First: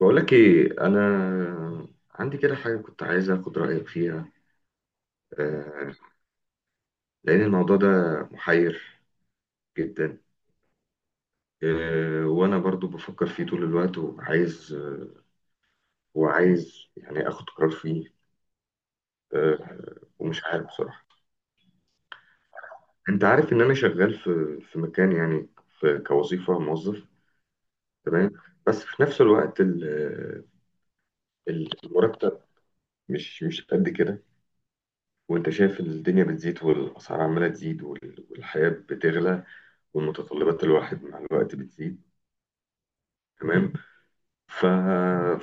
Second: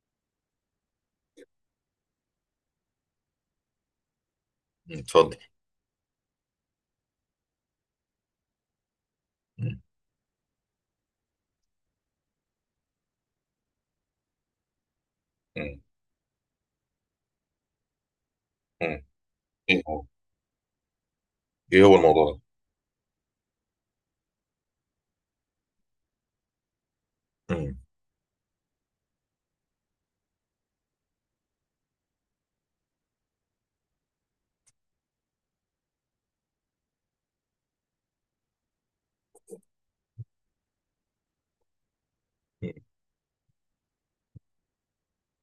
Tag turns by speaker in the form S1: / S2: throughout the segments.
S1: بقول لك ايه، انا عندي كده حاجه كنت عايز اخد رايك فيها.
S2: اتفضل.
S1: آه، لان الموضوع ده محير
S2: مم.
S1: جدا. وانا برضو بفكر فيه طول الوقت، وعايز
S2: مم.
S1: وعايز يعني اخد قرار فيه.
S2: مم.
S1: آه،
S2: ايه هو
S1: ومش عارف بصراحه.
S2: ايه هو الموضوع ده؟
S1: انت عارف ان انا شغال في مكان يعني، في كوظيفه موظف.
S2: مم.
S1: تمام. بس في نفس الوقت المرتب مش قد كده. وانت شايف الدنيا بتزيد والاسعار عماله تزيد والحياه بتغلى. ومتطلبات الواحد مع الوقت بتزيد.
S2: مم.
S1: تمام. ف...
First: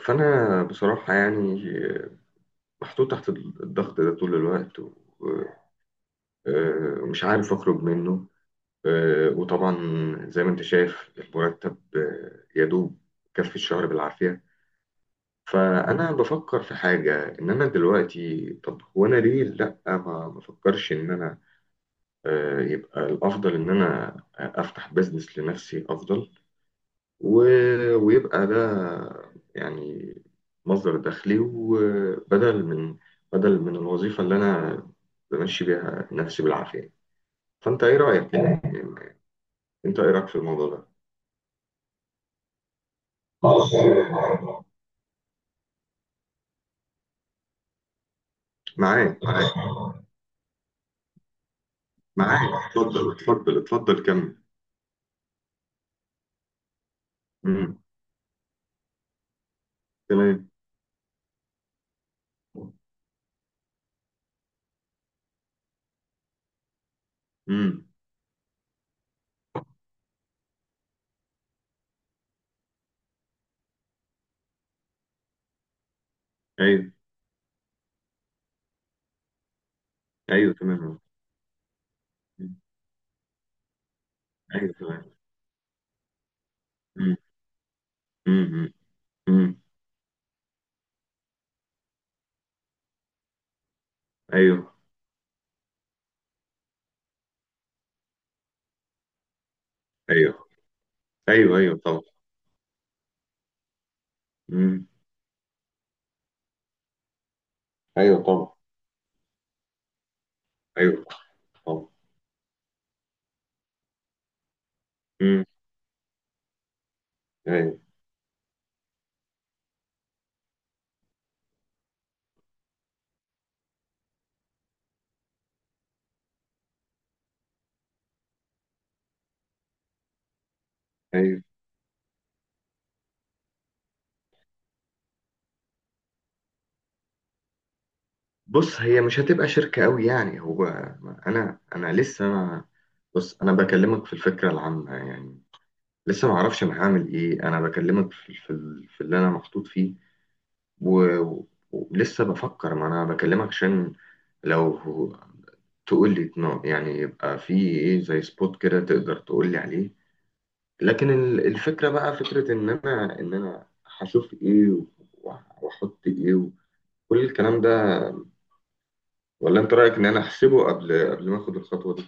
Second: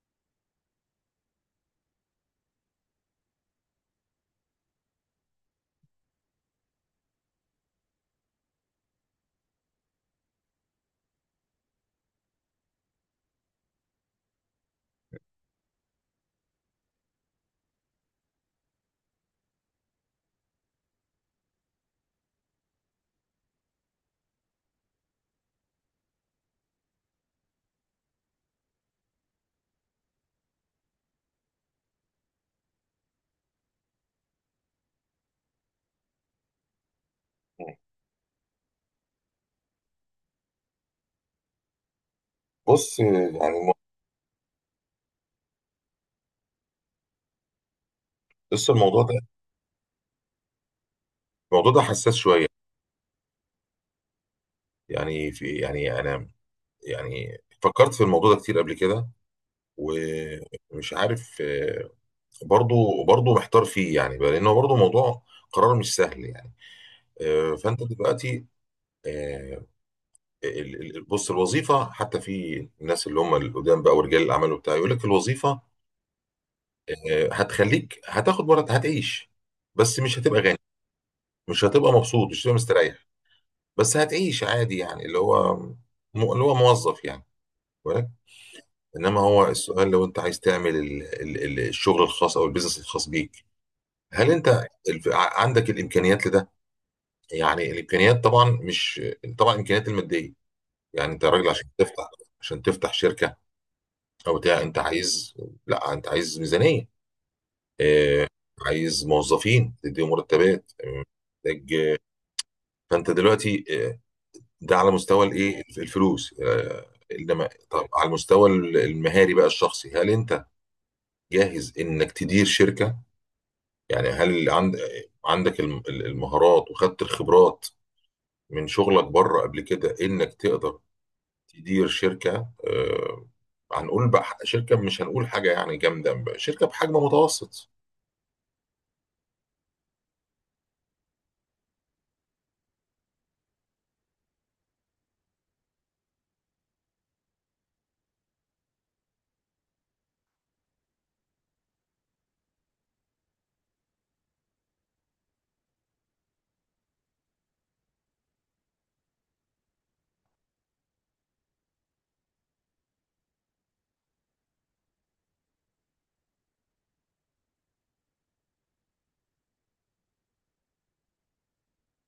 S1: فأنا بصراحة يعني محطوط تحت الضغط ده طول الوقت. ومش عارف أخرج منه. وطبعا زي ما أنت شايف المرتب يدوب كفي الشهر بالعافية. فأنا بفكر في حاجة، إن أنا دلوقتي، طب هو أنا ليه لأ ما بفكرش إن أنا يبقى الأفضل إن أنا أفتح بزنس لنفسي أفضل. و... ويبقى ده يعني مصدر دخلي، وبدل من الوظيفة اللي أنا بمشي بيها نفسي بالعافية. فأنت إيه رأيك يعني، أنت إيه رأيك في الموضوع ده؟
S2: بص يعني الم- بص، الموضوع ده
S1: معاك، معاك،
S2: الموضوع ده حساس شويه.
S1: معاك. اتفضل، اتفضل، اتفضل، كمل.
S2: يعني في يعني انا يعني
S1: مم.
S2: فكرت في الموضوع ده كتير قبل كده،
S1: تمام.
S2: ومش عارف. برضو محتار فيه يعني بقى، لانه برضو موضوع قرار مش سهل يعني. فانت
S1: مم.
S2: دلوقتي آه، بص الوظيفه، حتى في الناس اللي هم القدام بقى ورجال الاعمال وبتاع، يقول لك الوظيفه
S1: أيوه،
S2: هتخليك، هتاخد مرض، هتعيش، بس مش هتبقى
S1: أيوه،
S2: غني،
S1: تمام.
S2: مش هتبقى مبسوط، مش هتبقى
S1: مم.
S2: مستريح، بس هتعيش
S1: أيوه،
S2: عادي، يعني
S1: تمام.
S2: اللي هو اللي هو موظف
S1: مم.
S2: يعني، ولك.
S1: مم.
S2: انما هو
S1: مم.
S2: السؤال، لو انت عايز تعمل الشغل الخاص او البيزنس الخاص بيك، هل انت
S1: أيوه،
S2: عندك الامكانيات لده؟ يعني الامكانيات طبعا مش، طبعا الامكانيات الماديه،
S1: أيوه،
S2: يعني انت راجل
S1: أيوه،
S2: عشان
S1: أيوه، طبعا.
S2: تفتح، عشان تفتح شركه او بتاع انت
S1: مم.
S2: عايز، لا، انت عايز ميزانيه،
S1: أيوه،
S2: آه،
S1: طبعا.
S2: عايز موظفين تديهم مرتبات،
S1: أيوه، طبعا.
S2: محتاج. فانت دلوقتي ده على مستوى
S1: مم.
S2: الايه الفلوس. انما
S1: أيوه،
S2: طب على المستوى المهاري بقى الشخصي، هل انت جاهز انك تدير شركة؟ يعني هل عند، عندك المهارات وخدت الخبرات من شغلك بره قبل كده انك تقدر
S1: أيوه.
S2: تدير شركة. هنقول بقى شركة، مش هنقول حاجة يعني جامدة، شركة بحجم متوسط.
S1: بص، هي مش هتبقى شركة قوي يعني. هو انا، لسه ما... بص انا بكلمك في الفكرة العامة يعني. لسه ما اعرفش انا هعمل ايه، انا بكلمك في اللي انا محطوط فيه. ولسه بفكر، ما انا بكلمك عشان، لو تقول لي يعني يبقى في ايه، زي سبوت كده تقدر تقول لي عليه. لكن الفكرة بقى فكرة ان انا، هشوف ايه واحط ايه وكل الكلام ده، ولا انت رايك ان انا احسبه قبل ما اخد الخطوه دي؟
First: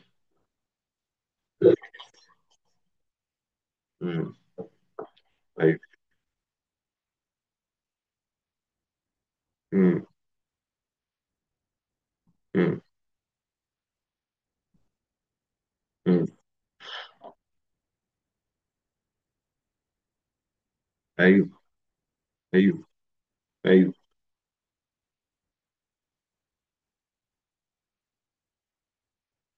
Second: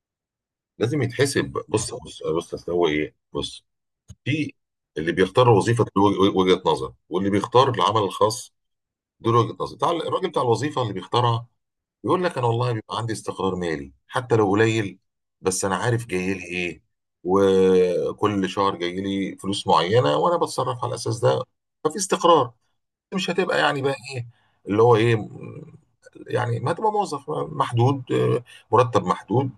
S2: لازم يتحسب. بص بص بص، أصل هو ايه، بص،
S1: امم
S2: في اللي بيختار وظيفة
S1: ايوه.
S2: له وجهة نظر، واللي بيختار العمل الخاص، دول وجهة نظري. بتاع-
S1: امم،
S2: الراجل بتاع الوظيفة اللي بيختارها يقول لك: انا والله
S1: امم،
S2: بيبقى عندي استقرار مالي حتى لو قليل، بس انا عارف
S1: امم،
S2: جاي لي ايه، وكل شهر جاي لي فلوس معينه وانا بتصرف على الاساس ده.
S1: ايوه،
S2: ففي استقرار،
S1: ايوه،
S2: مش هتبقى يعني
S1: ايوه،
S2: بقى ايه اللي هو ايه يعني ما هتبقى موظف محدود، مرتب محدود،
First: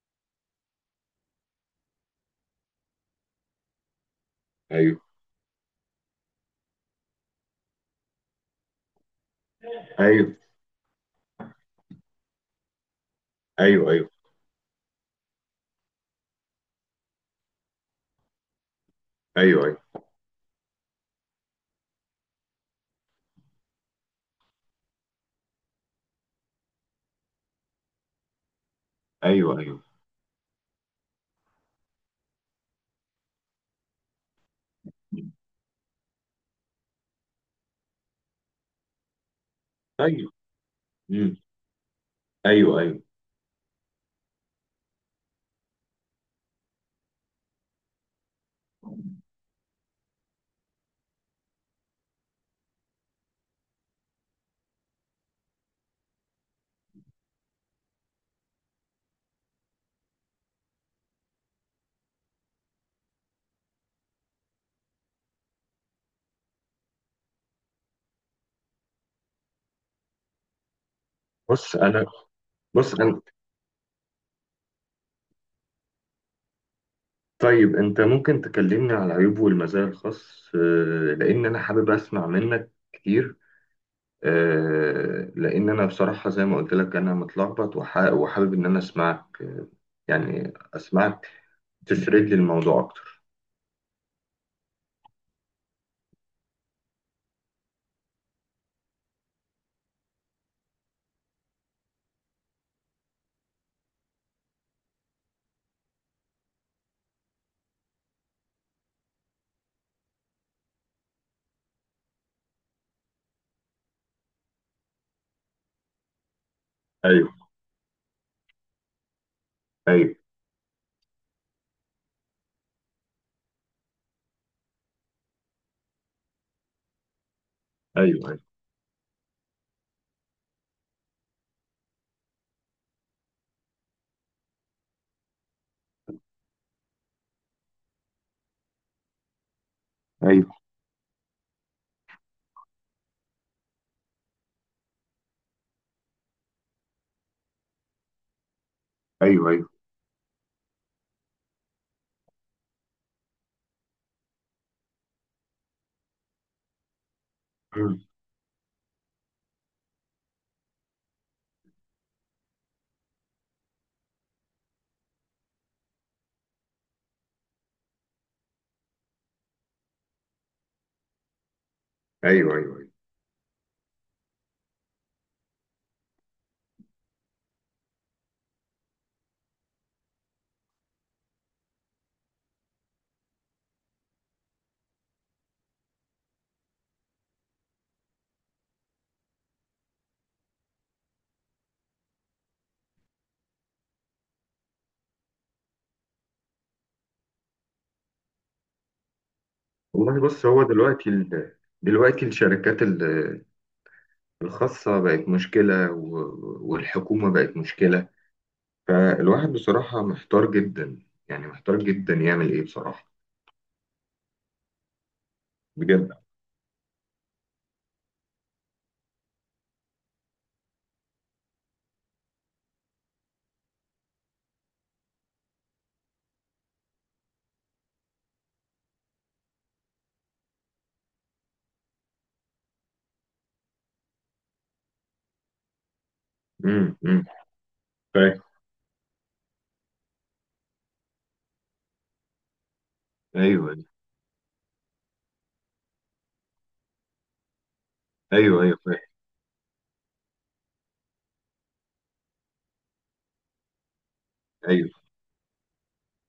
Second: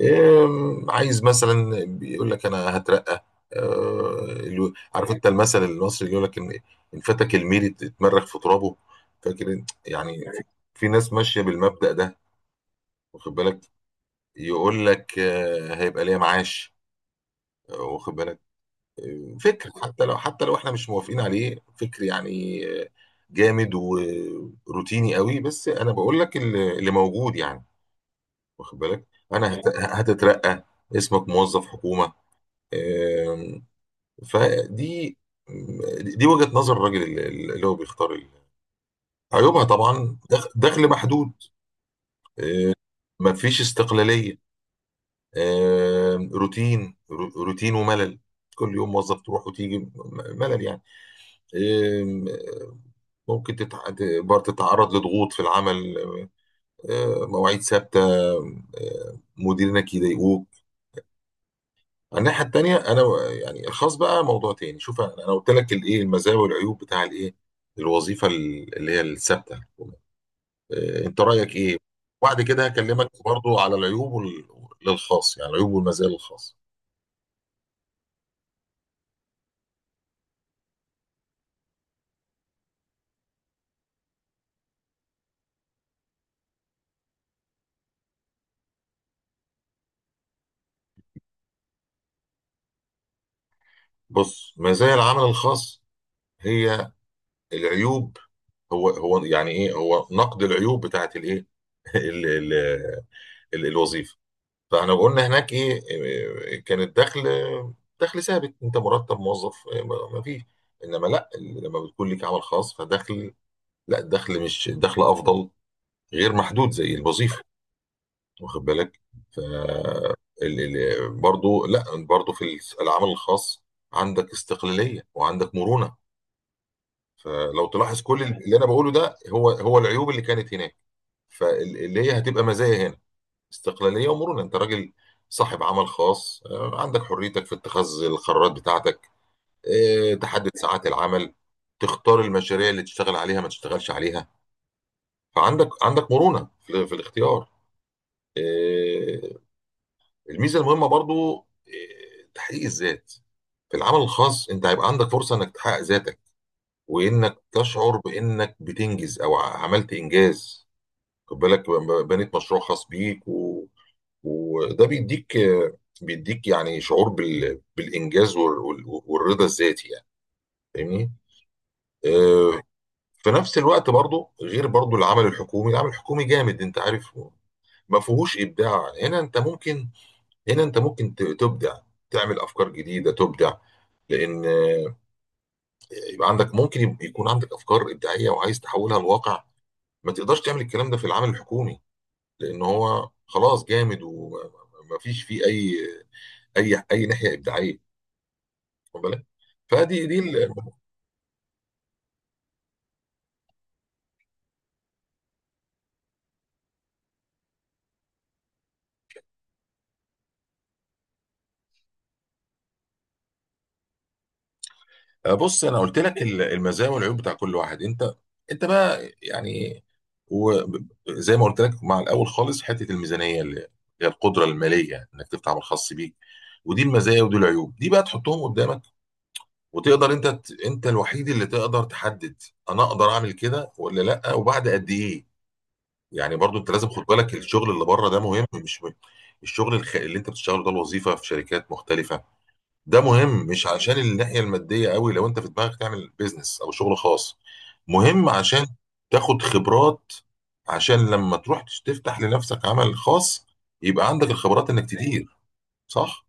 S2: إيه، عايز مثلا بيقول لك انا هترقى. اللي-
S1: ايوه،
S2: عارف انت المثل المصري اللي يقول لك ان ان فاتك الميري اتمرغ في ترابه؟ فاكر انت؟ يعني
S1: ايوه،
S2: في، في ناس ماشيه بالمبدأ ده، واخد بالك.
S1: ايوه، ايوه،
S2: يقول لك هيبقى ليا معاش. واخد بالك. فكر، حتى لو حتى لو احنا مش موافقين عليه، فكر يعني. جامد وروتيني قوي، بس انا بقول لك اللي موجود يعني، واخد بالك،
S1: ايوه،
S2: انا
S1: ايوه، ايوه،
S2: هتترقى، اسمك موظف حكومه. آم، فدي، دي وجهة نظر الراجل اللي هو بيختار ال-. عيوبها طبعا
S1: ايوه،
S2: دخل محدود،
S1: امم، ايوه، ايوه.
S2: مفيش استقلالية، روتين روتين وملل، كل يوم موظف تروح وتيجي ملل يعني. آم، ممكن تقدر تتعرض لضغوط في العمل، مواعيد ثابتة، مديرينك يضايقوك. الناحيه التانيه انا يعني الخاص بقى موضوع تاني. شوف انا، أنا قلت لك الايه، المزايا والعيوب بتاع الايه، الوظيفه اللي هي الثابته. انت رايك ايه؟
S1: بص انا
S2: وبعد كده
S1: بص
S2: هكلمك
S1: انا.
S2: برضو على العيوب وال-، للخاص يعني، العيوب والمزايا للخاص.
S1: طيب، انت ممكن تكلمني على العيوب والمزايا الخاص. لان انا حابب اسمع منك كتير. لان انا بصراحه زي ما قلت لك انا متلخبط، وحابب ان انا اسمعك، يعني اسمعك تسرد لي الموضوع اكتر.
S2: بص، مزايا العمل الخاص هي العيوب، هو هو يعني ايه، هو نقد العيوب بتاعت الايه ال- ال- الوظيفه. فاحنا قلنا هناك ايه كان الدخل دخل ثابت، انت مرتب موظف، ما فيش. انما لا، لما بتكون لك عمل خاص فدخل، لا الدخل مش الدخل افضل، غير محدود زي الوظيفه، واخد بالك. ف
S1: ايوه،
S2: برضو، لا برضو، في العمل الخاص عندك استقلاليه وعندك مرونه. فلو تلاحظ كل
S1: ايوه،
S2: اللي انا بقوله ده، هو هو العيوب اللي كانت هناك، فاللي هي هتبقى مزايا هنا. استقلالية ومرونة، انت راجل صاحب عمل خاص، عندك حريتك في اتخاذ القرارات بتاعتك، تحدد
S1: ايوه،
S2: ساعات العمل، تختار المشاريع اللي تشتغل عليها ما تشتغلش عليها. فعندك مرونة في الاختيار آه،
S1: ايوه، ايوه.
S2: الميزة المهمة برضو تحقيق الذات، في العمل الخاص انت هيبقى عندك فرصة انك تحقق ذاتك، وانك تشعر
S1: مم.
S2: بانك بتنجز او عملت انجاز، خد بالك، بنيت مشروع خاص بيك، و... وده بيديك بيديك يعني شعور بال... بالانجاز وال... وال- والرضا الذاتي يعني، فاهمني
S1: ايوه،
S2: آه،
S1: ايوه، ايوه.
S2: في نفس الوقت برضو، غير برضو العمل الحكومي، العمل الحكومي جامد، انت عارف، ما فيهوش ابداع. هنا انت ممكن، هنا انت ممكن تبدع، تعمل افكار جديده، تبدع، لان يبقى عندك، ممكن يكون عندك افكار ابداعيه وعايز تحولها لواقع، ما تقدرش تعمل الكلام ده في العمل الحكومي، لان هو خلاص جامد ومفيش فيه اي ناحيه ابداعيه، واخد بالك. فدي دي
S1: والله، بص
S2: ال-.
S1: هو دلوقتي دلوقتي الشركات الخاصة بقت مشكلة، والحكومة بقت مشكلة. فالواحد بصراحة محتار جدا، يعني محتار جدا يعمل ايه بصراحة،
S2: بص، انا قلت
S1: بجد.
S2: لك ال- المزايا والعيوب بتاع كل واحد، انت، انت بقى يعني، وزي ما قلت لك مع الاول خالص، حته الميزانيه اللي هي القدره الماليه انك تفتح عمل خاص بيك، ودي المزايا ودي العيوب، دي بقى تحطهم قدامك وتقدر انت ت-، انت الوحيد اللي تقدر تحدد انا اقدر اعمل كده ولا لا، وبعد قد ايه. يعني برضو انت لازم
S1: امم،
S2: خد
S1: امم.
S2: بالك الشغل اللي بره ده
S1: فاهم.
S2: مهم مش مهم. الشغل الخ-، اللي انت بتشتغله ده الوظيفه في شركات مختلفه، ده مهم، مش
S1: ايوه،
S2: عشان الناحيه الماديه قوي، لو انت في دماغك تعمل بيزنس او شغل خاص مهم
S1: ايوه،
S2: عشان
S1: ايوه. فاهم.
S2: تاخد خبرات، عشان لما تروح تفتح لنفسك عمل خاص، يبقى عندك الخبرات انك
S1: ايوه.
S2: تدير. صح؟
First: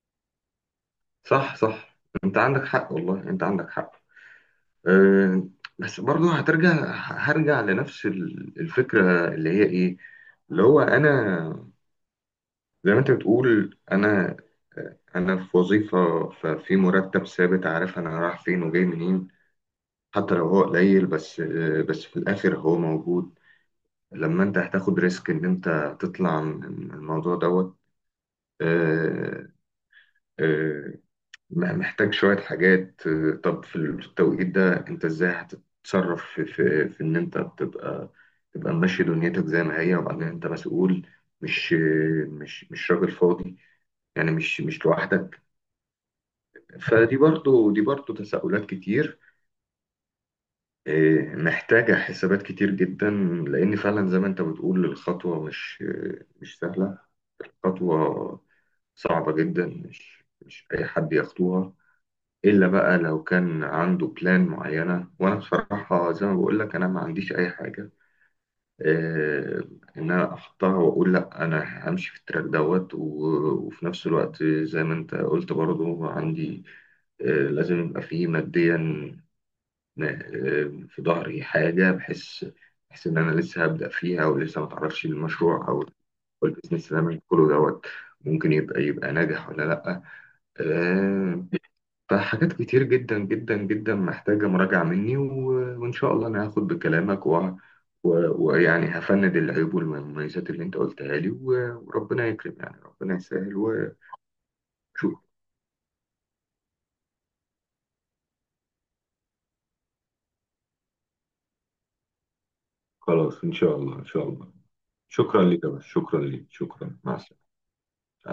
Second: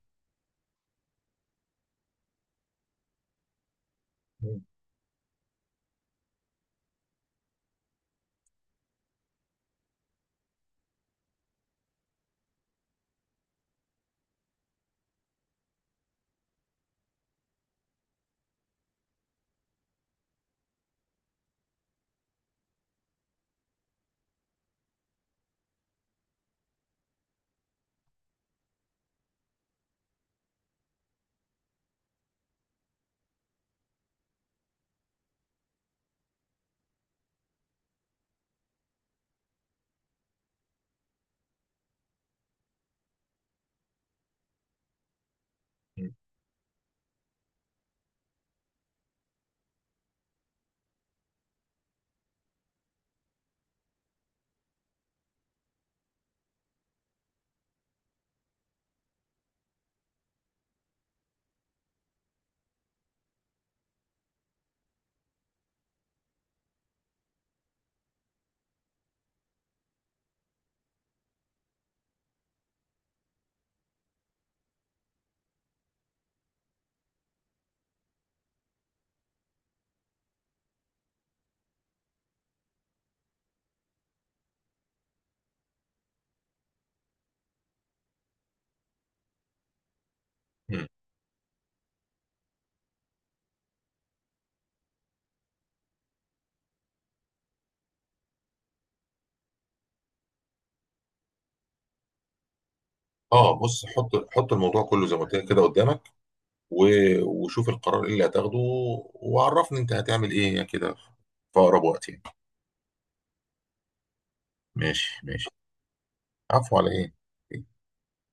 S1: صح، صح. انت عندك حق، والله انت عندك حق.
S2: مم.
S1: أه بس برضه هرجع لنفس الفكرة اللي هي ايه، اللي هو انا، زي ما انت بتقول، انا في وظيفه، ففي مرتب ثابت، عارف انا رايح فين وجاي منين. حتى لو هو قليل، بس في الاخر هو موجود. لما انت هتاخد ريسك ان انت تطلع من الموضوع دوت، آه، آه، محتاج شويه حاجات. طب في التوقيت ده انت ازاي هتتصرف في ان انت تبقى ماشي دنيتك زي ما هي، وبعدين انت مسؤول، مش مش راجل فاضي يعني، مش لوحدك.
S2: مم.
S1: فدي برضو دي برضو تساؤلات كتير. محتاجة حسابات كتير جدا. لأن فعلا زي ما أنت بتقول الخطوة مش سهلة. الخطوة صعبة جدا، مش أي حد يخطوها، إلا بقى لو كان عنده بلان معينة. وأنا بصراحة زي ما بقول لك أنا ما عنديش أي حاجة، إيه، إن أنا أحطها وأقول لأ أنا همشي في التراك دوت. وفي نفس الوقت زي ما أنت قلت برضو عندي، آه، لازم يبقى فيه ماديا. في ظهري حاجة، بحس، إن أنا لسه هبدأ فيها، ولسه ما تعرفش المشروع أو البيزنس اللي أنا بدخله دوت ممكن يبقى ناجح ولا لأ.
S2: مم.
S1: آه، فحاجات كتير جدا جدا جدا محتاجة مراجعة مني. وإن شاء الله أنا هاخد بكلامك، ويعني هفند العيوب والمميزات اللي أنت قلتها لي، وربنا يكرم يعني، ربنا يسهل
S2: اه، بص،
S1: وشوف.
S2: حط حط الموضوع كله زي ما قلت لك كده قدامك، و... وشوف القرار ايه اللي هتاخده، وعرفني انت هتعمل ايه كده في اقرب وقت يعني.
S1: خلاص، إن شاء الله، إن شاء الله.
S2: ماشي
S1: شكرا
S2: ماشي.
S1: لك يا باشا، شكرا لك،
S2: عفو، على
S1: شكرا.
S2: ايه؟
S1: مع السلامة.